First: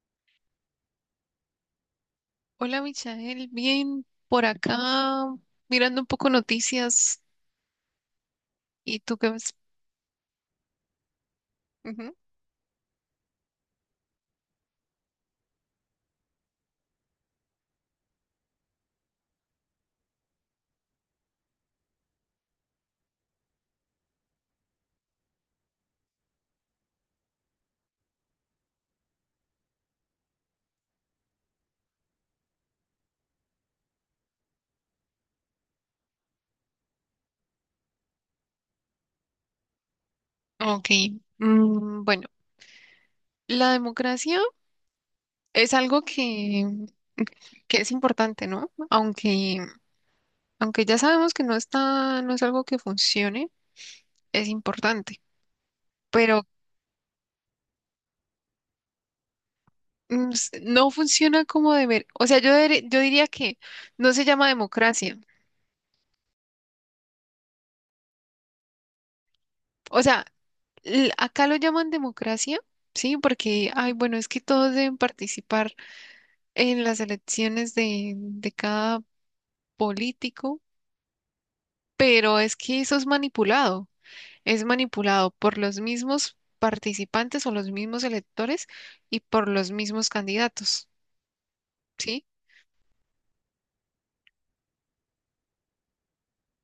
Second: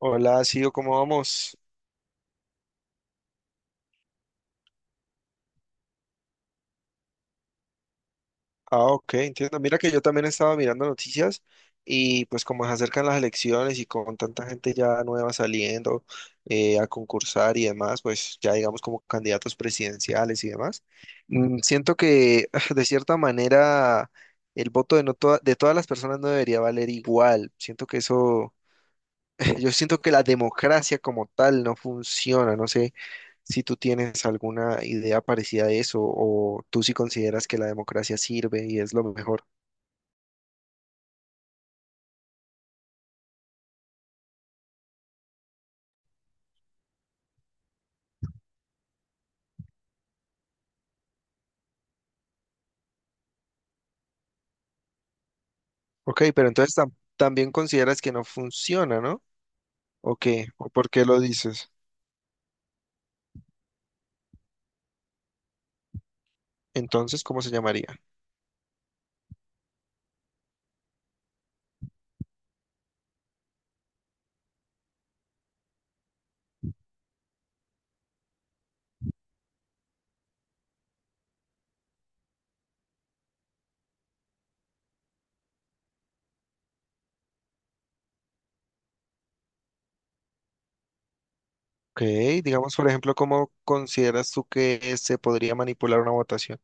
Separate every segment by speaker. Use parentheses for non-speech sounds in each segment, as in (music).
Speaker 1: Hola, Sio, ¿cómo vamos?
Speaker 2: Hola, Michael. Bien, por acá mirando un poco noticias.
Speaker 1: Ah,
Speaker 2: ¿Y
Speaker 1: ok,
Speaker 2: tú qué ves?
Speaker 1: entiendo. Mira que yo también estaba mirando noticias
Speaker 2: Ujú.
Speaker 1: y pues como se acercan las elecciones y con tanta gente ya nueva saliendo a concursar y demás, pues ya digamos como candidatos presidenciales y demás, siento que (laughs) de cierta manera el voto de todas las personas no debería valer igual. Siento que eso, (laughs) yo siento que la democracia como tal no funciona, no sé. Si tú tienes alguna idea parecida a eso o tú sí consideras que la democracia sirve y es lo mejor.
Speaker 2: Ok. Bueno, la democracia es algo que es importante, ¿no? Aunque ya sabemos que no no es algo que funcione, es importante.
Speaker 1: Ok,
Speaker 2: Pero
Speaker 1: pero entonces también consideras que no funciona, ¿no? ¿O qué? ¿O por
Speaker 2: no
Speaker 1: qué lo
Speaker 2: funciona
Speaker 1: dices?
Speaker 2: como deber. O sea, yo diría que no se llama democracia.
Speaker 1: Entonces, ¿cómo se llamaría?
Speaker 2: O sea, acá lo llaman democracia, ¿sí? Porque, ay, bueno, es que todos deben participar en las elecciones de cada político, pero es que eso es manipulado por los mismos participantes o los mismos electores y por los mismos candidatos,
Speaker 1: Ok,
Speaker 2: ¿sí?
Speaker 1: digamos, por ejemplo, ¿cómo consideras tú que se podría manipular una votación?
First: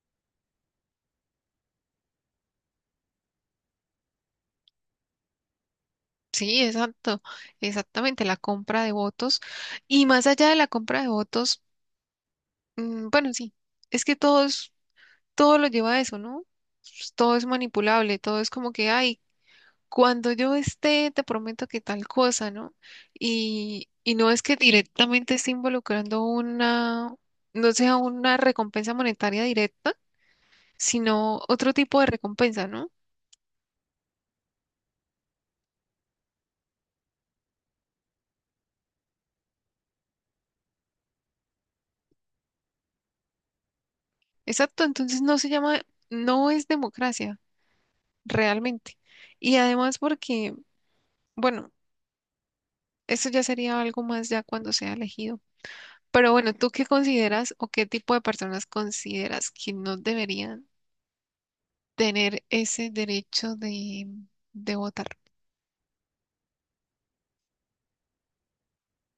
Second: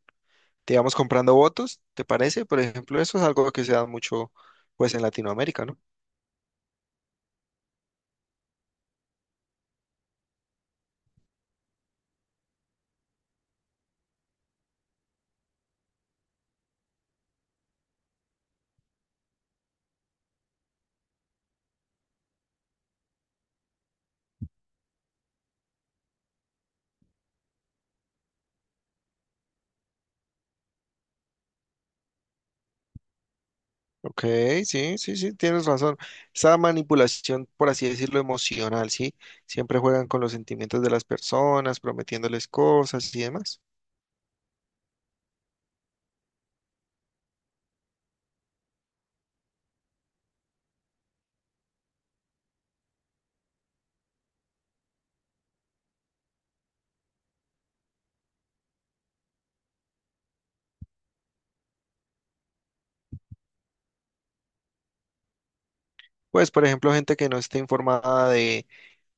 Speaker 1: Digamos, comprando votos, ¿te parece? Por ejemplo, eso es algo que se da mucho, pues, en Latinoamérica, ¿no?
Speaker 2: Sí, exacto, exactamente, la compra de votos. Y más allá de la compra de votos, bueno, sí, es que todo lo lleva a eso, ¿no? Pues todo es manipulable, todo es como que, ay, cuando yo esté, te prometo que tal cosa, ¿no? Y no es que directamente esté involucrando no sea una recompensa monetaria directa, sino otro tipo de recompensa, ¿no?
Speaker 1: Ok, sí, sí, sí, tienes razón. Esa manipulación, por así decirlo, emocional, ¿sí? Siempre juegan con los sentimientos de las personas, prometiéndoles cosas y demás.
Speaker 2: Exacto, entonces no se no es democracia, realmente. Y además porque, bueno, eso ya sería algo más ya cuando sea elegido. Pero bueno, ¿tú qué consideras o qué tipo de personas consideras que no deberían tener ese derecho de votar?
Speaker 1: Pues, por ejemplo, gente que no está informada de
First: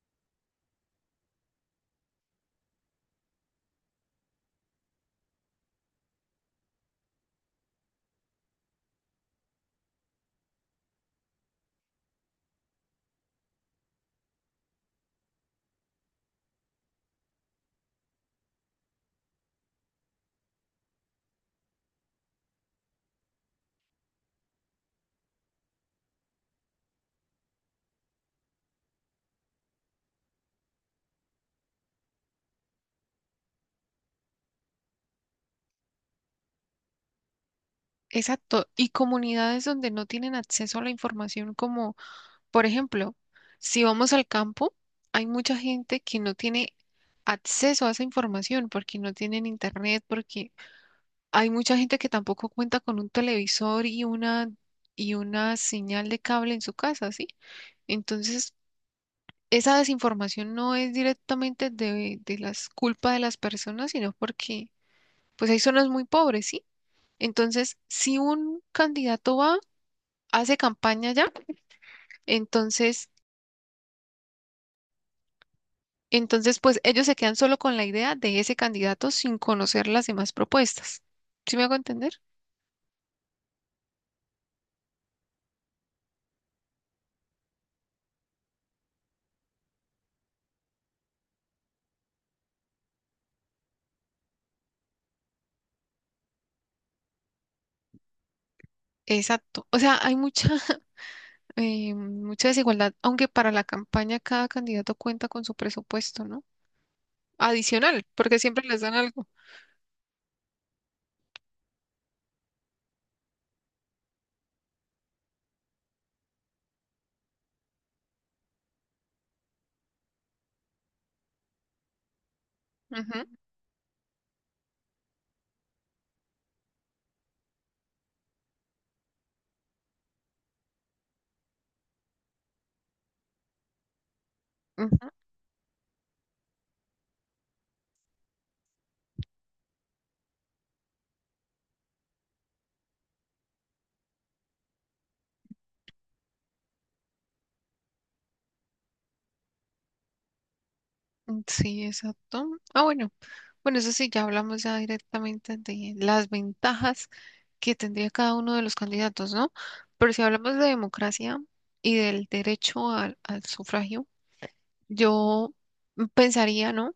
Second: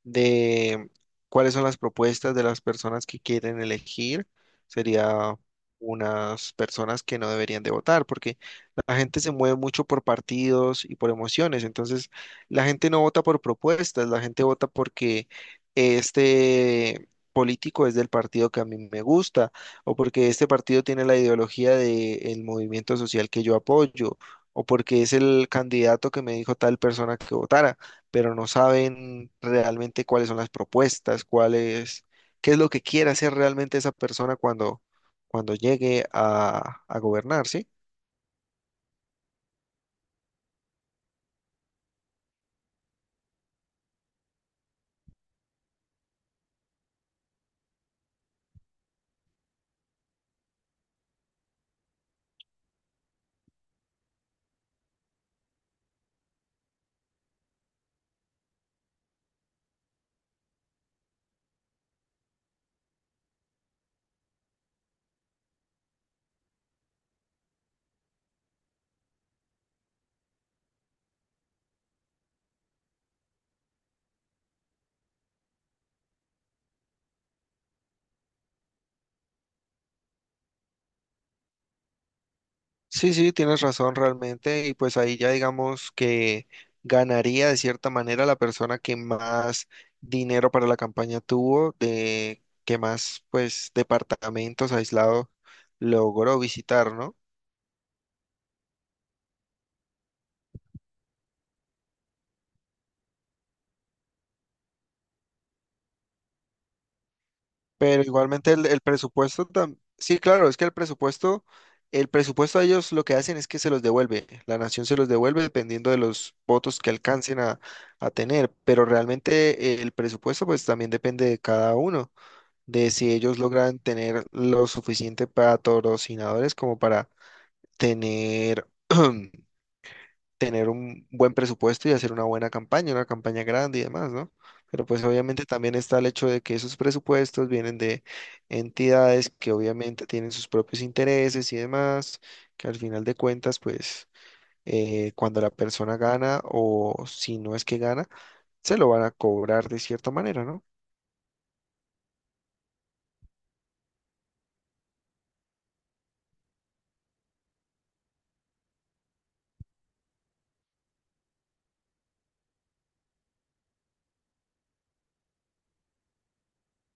Speaker 1: de cuáles son las propuestas de las personas que quieren elegir. Sería unas personas que no deberían de votar, porque la gente se mueve mucho por partidos y por emociones. Entonces, la gente no vota por propuestas, la gente vota porque este político es del partido que a mí me gusta, o porque este partido tiene la ideología del movimiento social que yo apoyo, o porque es el candidato que me dijo tal persona que votara, pero no saben realmente cuáles son las propuestas, cuál es, qué es lo que quiere hacer realmente esa persona cuando llegue a gobernar, ¿sí?
Speaker 2: Exacto, y comunidades donde no tienen acceso a la información, como por ejemplo, si vamos al campo, hay mucha gente que no tiene acceso a esa información porque no tienen internet, porque hay mucha gente que tampoco cuenta con un televisor y una señal de cable en su casa, ¿sí? Entonces, esa desinformación no es directamente de las culpa de las personas, sino porque pues hay zonas muy pobres, ¿sí? Entonces, si un candidato va hace campaña ya, entonces, entonces pues ellos se quedan solo con la idea de ese candidato sin conocer las demás propuestas. ¿Sí me hago entender?
Speaker 1: Sí, sí, tienes razón realmente, y pues ahí ya digamos que ganaría de cierta manera la persona que más dinero para la campaña tuvo, de que más pues departamentos aislados logró visitar, ¿no?
Speaker 2: Exacto. O sea, (laughs) mucha desigualdad, aunque para la campaña cada candidato cuenta con su presupuesto, ¿no?
Speaker 1: Pero
Speaker 2: Adicional, porque
Speaker 1: igualmente
Speaker 2: siempre
Speaker 1: el
Speaker 2: les dan algo.
Speaker 1: presupuesto sí, claro, es que el presupuesto a ellos lo que hacen es que se los devuelve. La nación se los devuelve dependiendo de los votos que alcancen a tener. Pero realmente el presupuesto pues también depende de cada uno, de si
Speaker 2: Ujú,
Speaker 1: ellos logran tener lo suficiente para patrocinadores como para tener (clears throat) tener un buen presupuesto y hacer una buena campaña, una campaña grande y demás, ¿no? Pero pues obviamente también está el hecho de que esos presupuestos vienen de entidades que obviamente tienen sus propios intereses y demás, que al final de cuentas, pues cuando la persona gana o si no es que gana, se lo van a cobrar de cierta manera, ¿no?
Speaker 2: ujú. Sí, exacto. Ah, bueno. Bueno, eso sí, ya hablamos ya directamente de las ventajas que tendría cada uno de los candidatos, ¿no? Pero si hablamos de democracia y del derecho al sufragio, yo pensaría, ¿no?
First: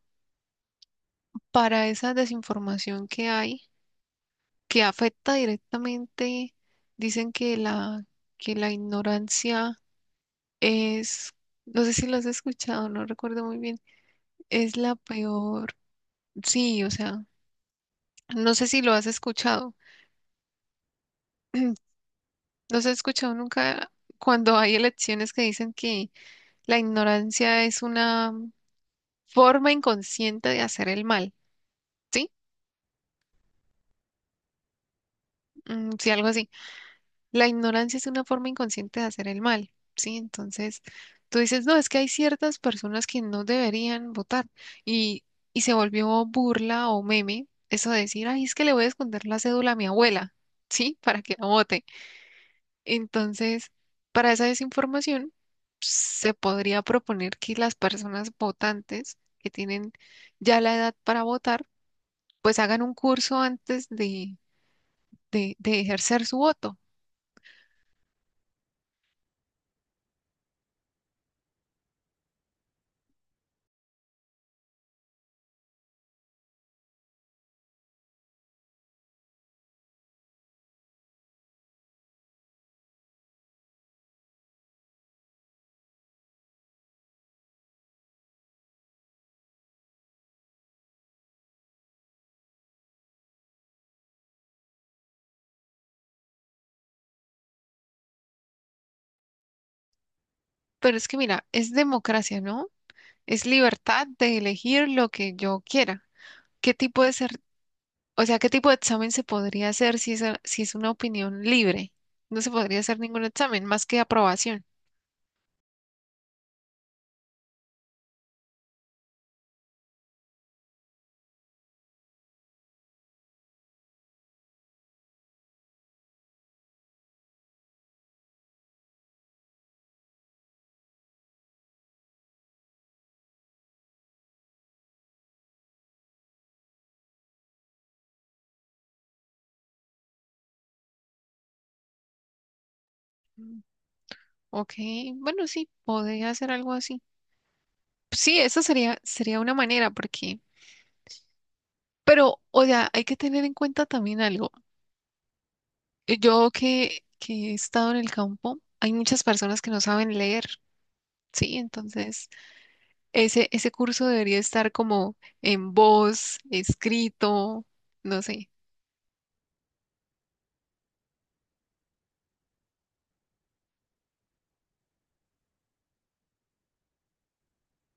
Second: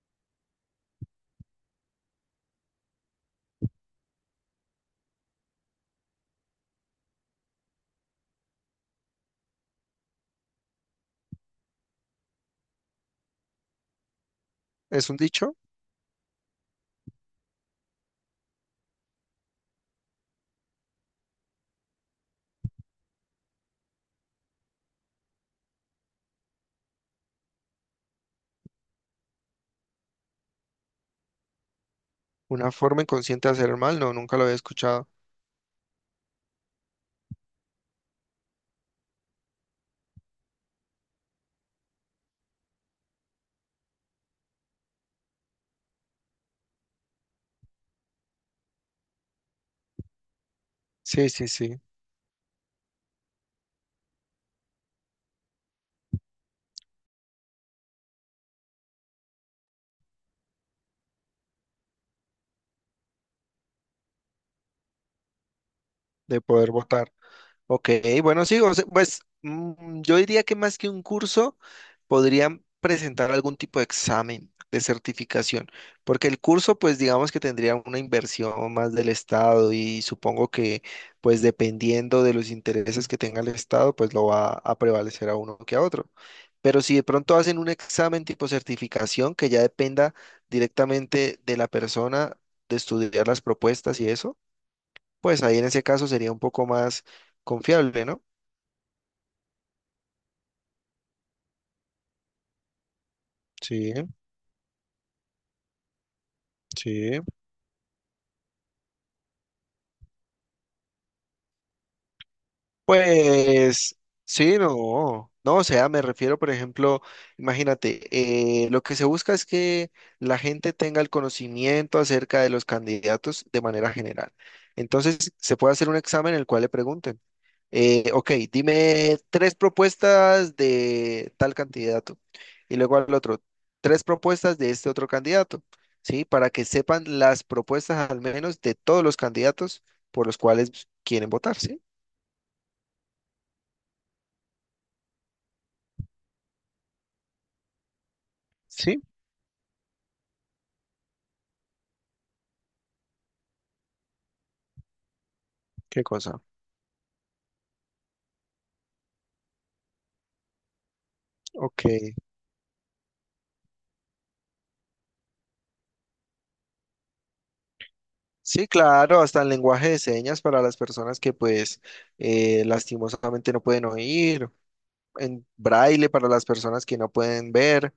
Speaker 2: Para esa desinformación que hay, que afecta directamente, dicen que que la ignorancia es, no sé si lo has escuchado, no recuerdo muy bien, es la
Speaker 1: Es un dicho,
Speaker 2: peor, sí, o sea, no sé si lo has escuchado, (clears throat) no se ha escuchado nunca cuando hay elecciones que dicen que la ignorancia es una forma inconsciente de hacer el mal, ¿sí?
Speaker 1: una forma inconsciente de hacer el mal, no, nunca lo había escuchado.
Speaker 2: Sí, algo así. La ignorancia es una forma inconsciente de hacer el mal, ¿sí? Entonces, tú dices, no, es que hay ciertas personas que no deberían votar y, y se volvió burla o meme eso de decir, ay, es que le voy a esconder la cédula a mi abuela, ¿sí? (laughs) Para
Speaker 1: Sí,
Speaker 2: que
Speaker 1: sí,
Speaker 2: no
Speaker 1: sí,
Speaker 2: vote. Entonces, para esa desinformación, se podría proponer que las personas votantes que tienen ya la edad para votar, pues hagan un curso antes de ejercer su
Speaker 1: de poder
Speaker 2: voto.
Speaker 1: votar. Ok, bueno, sí, o sea, pues yo diría que más que un curso, podrían presentar algún tipo de examen de certificación, porque el curso, pues digamos que tendría una inversión más del Estado y supongo que, pues dependiendo de los intereses que tenga el Estado, pues lo va a prevalecer a uno que a otro. Pero si de pronto hacen un examen tipo certificación que ya dependa directamente de la persona de estudiar las propuestas y eso, pues ahí en ese caso sería un poco más confiable, ¿no?
Speaker 2: Pero es que mira, es democracia, ¿no? Es
Speaker 1: Sí,
Speaker 2: libertad de elegir lo que yo quiera. ¿Qué tipo de
Speaker 1: sí.
Speaker 2: ser, o sea, ¿qué tipo de examen se podría hacer si si es una opinión libre? No se podría hacer ningún examen más
Speaker 1: Pues
Speaker 2: que
Speaker 1: sí,
Speaker 2: aprobación.
Speaker 1: no, no, o sea, me refiero, por ejemplo, imagínate, lo que se busca es que la gente tenga el conocimiento acerca de los candidatos de manera general. Entonces, se puede hacer un examen en el cual le pregunten, ok, dime tres propuestas de tal candidato y luego al otro, tres propuestas de este otro candidato, ¿sí? Para que sepan las propuestas al menos de todos los candidatos por los cuales quieren votar, ¿sí?
Speaker 2: Mm, Ok, bueno, sí, podría hacer algo así. Sí, eso
Speaker 1: Sí.
Speaker 2: sería una manera, porque, pero, o sea, hay que tener en cuenta también algo.
Speaker 1: ¿Qué cosa?
Speaker 2: Yo que he estado en el campo, hay muchas personas que no saben leer, ¿sí?
Speaker 1: Ok.
Speaker 2: Entonces, ese curso debería estar como en voz, escrito, no sé.
Speaker 1: Sí, claro, hasta el lenguaje de señas para las personas que pues lastimosamente no pueden oír, en braille para las personas que no pueden ver,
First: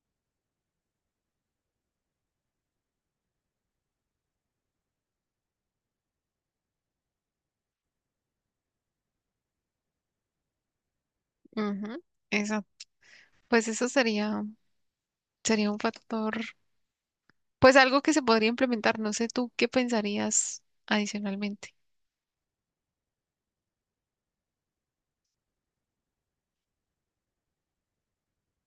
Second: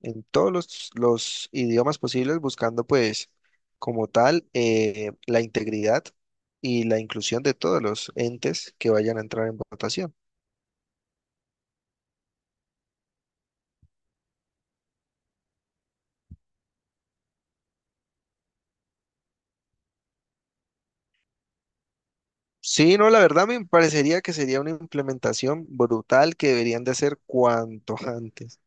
Speaker 1: en todos los idiomas posibles, buscando pues como tal la integridad y la inclusión de todos los entes que vayan a entrar en votación.
Speaker 2: Ujú. Eso, pues eso sería un factor, pues algo que se podría implementar. No sé tú qué pensarías adicionalmente.
Speaker 1: Sí, no, la verdad me parecería que sería una implementación brutal que deberían de hacer cuanto antes.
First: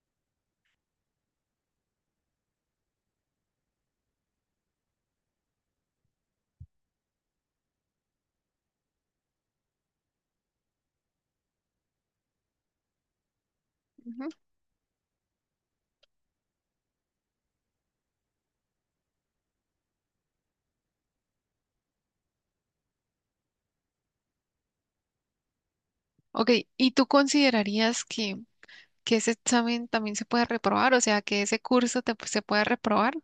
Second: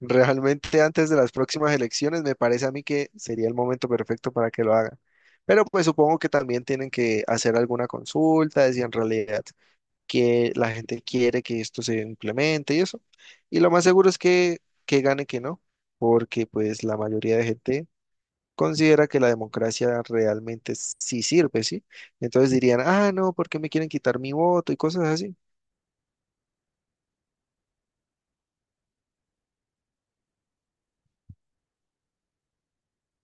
Speaker 1: Realmente antes de las próximas elecciones me parece a mí que sería el momento perfecto para que lo hagan. Pero pues supongo que también tienen que hacer alguna consulta de si en realidad que la gente quiere que esto se implemente y eso. Y lo más seguro es
Speaker 2: Ujú.
Speaker 1: que gane que no, porque pues la mayoría de gente considera que la democracia realmente sí sirve, ¿sí? Entonces dirían, ah, no, ¿por qué me quieren quitar mi voto y cosas así?
Speaker 2: Ok, ¿y tú considerarías que ese examen también se puede reprobar? O sea, que ese se puede reprobar.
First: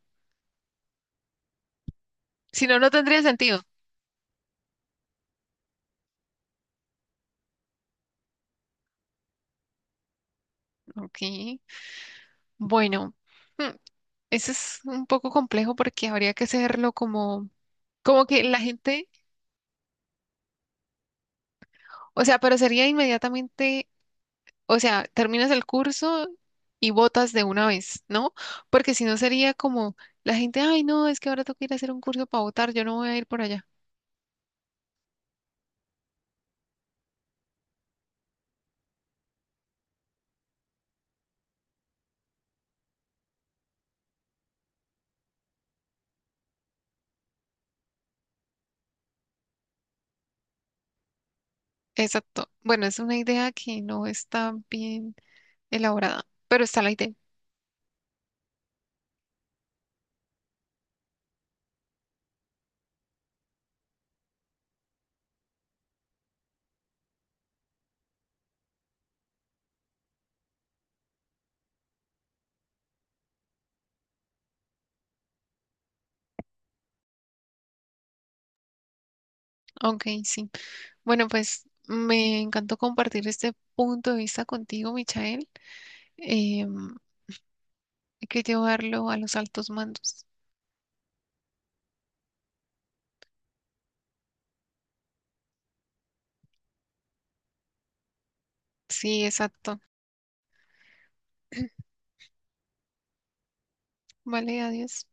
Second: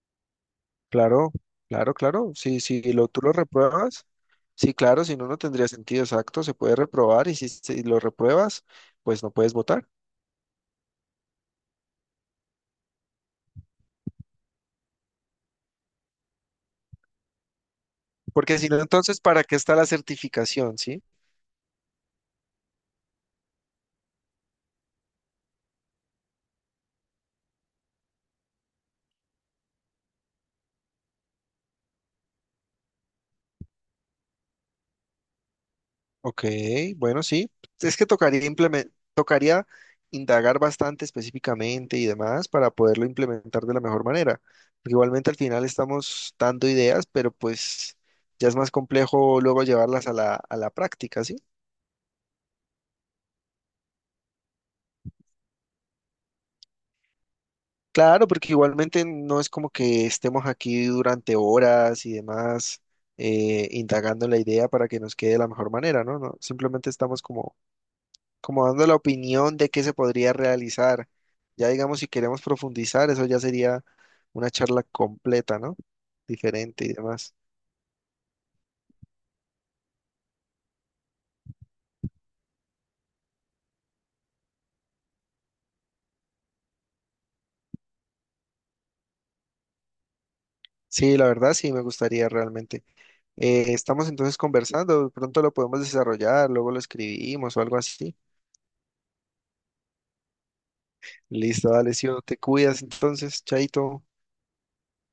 Speaker 1: Claro, claro, claro. Si,
Speaker 2: Si no, no
Speaker 1: si lo,
Speaker 2: tendría
Speaker 1: tú lo
Speaker 2: sentido.
Speaker 1: repruebas, sí, claro, si no, no tendría sentido exacto, se puede reprobar y si lo repruebas, pues no puedes votar.
Speaker 2: Ok. Bueno, hmm, eso es un poco complejo porque habría que hacerlo como, como que la
Speaker 1: Porque si no,
Speaker 2: gente,
Speaker 1: entonces, ¿para qué está la certificación, sí?
Speaker 2: o sea, pero sería inmediatamente, o sea, terminas el curso y votas de una vez, ¿no? Porque si no sería como la gente, ay, no, es que ahora tengo que ir a hacer un curso para votar, yo no voy a ir por allá.
Speaker 1: Ok, bueno, sí. Es que tocaría indagar bastante específicamente y demás para poderlo implementar de la mejor manera. Porque igualmente al final estamos dando ideas, pero pues ya es más complejo luego llevarlas a la práctica, ¿sí?
Speaker 2: Exacto. Bueno, es una idea que no está bien elaborada, pero está la idea.
Speaker 1: Claro, porque igualmente no es como que estemos aquí durante horas y demás indagando en la idea para que nos quede de la mejor manera, ¿no? No, simplemente estamos como dando la opinión de qué se podría realizar. Ya digamos, si queremos profundizar, eso ya sería una charla completa, ¿no? Diferente y demás.
Speaker 2: Ok, sí. Bueno, pues me encantó compartir este punto de vista contigo, Michael. Em, Hay que llevarlo a los altos mandos.
Speaker 1: Sí, la verdad sí me gustaría realmente. Estamos entonces conversando, de pronto lo podemos desarrollar, luego lo escribimos o algo así.
Speaker 2: Sí, exacto.
Speaker 1: Listo,
Speaker 2: (clears throat)
Speaker 1: dale, Sio, te cuidas entonces, chaito.
Speaker 2: Vale, adiós.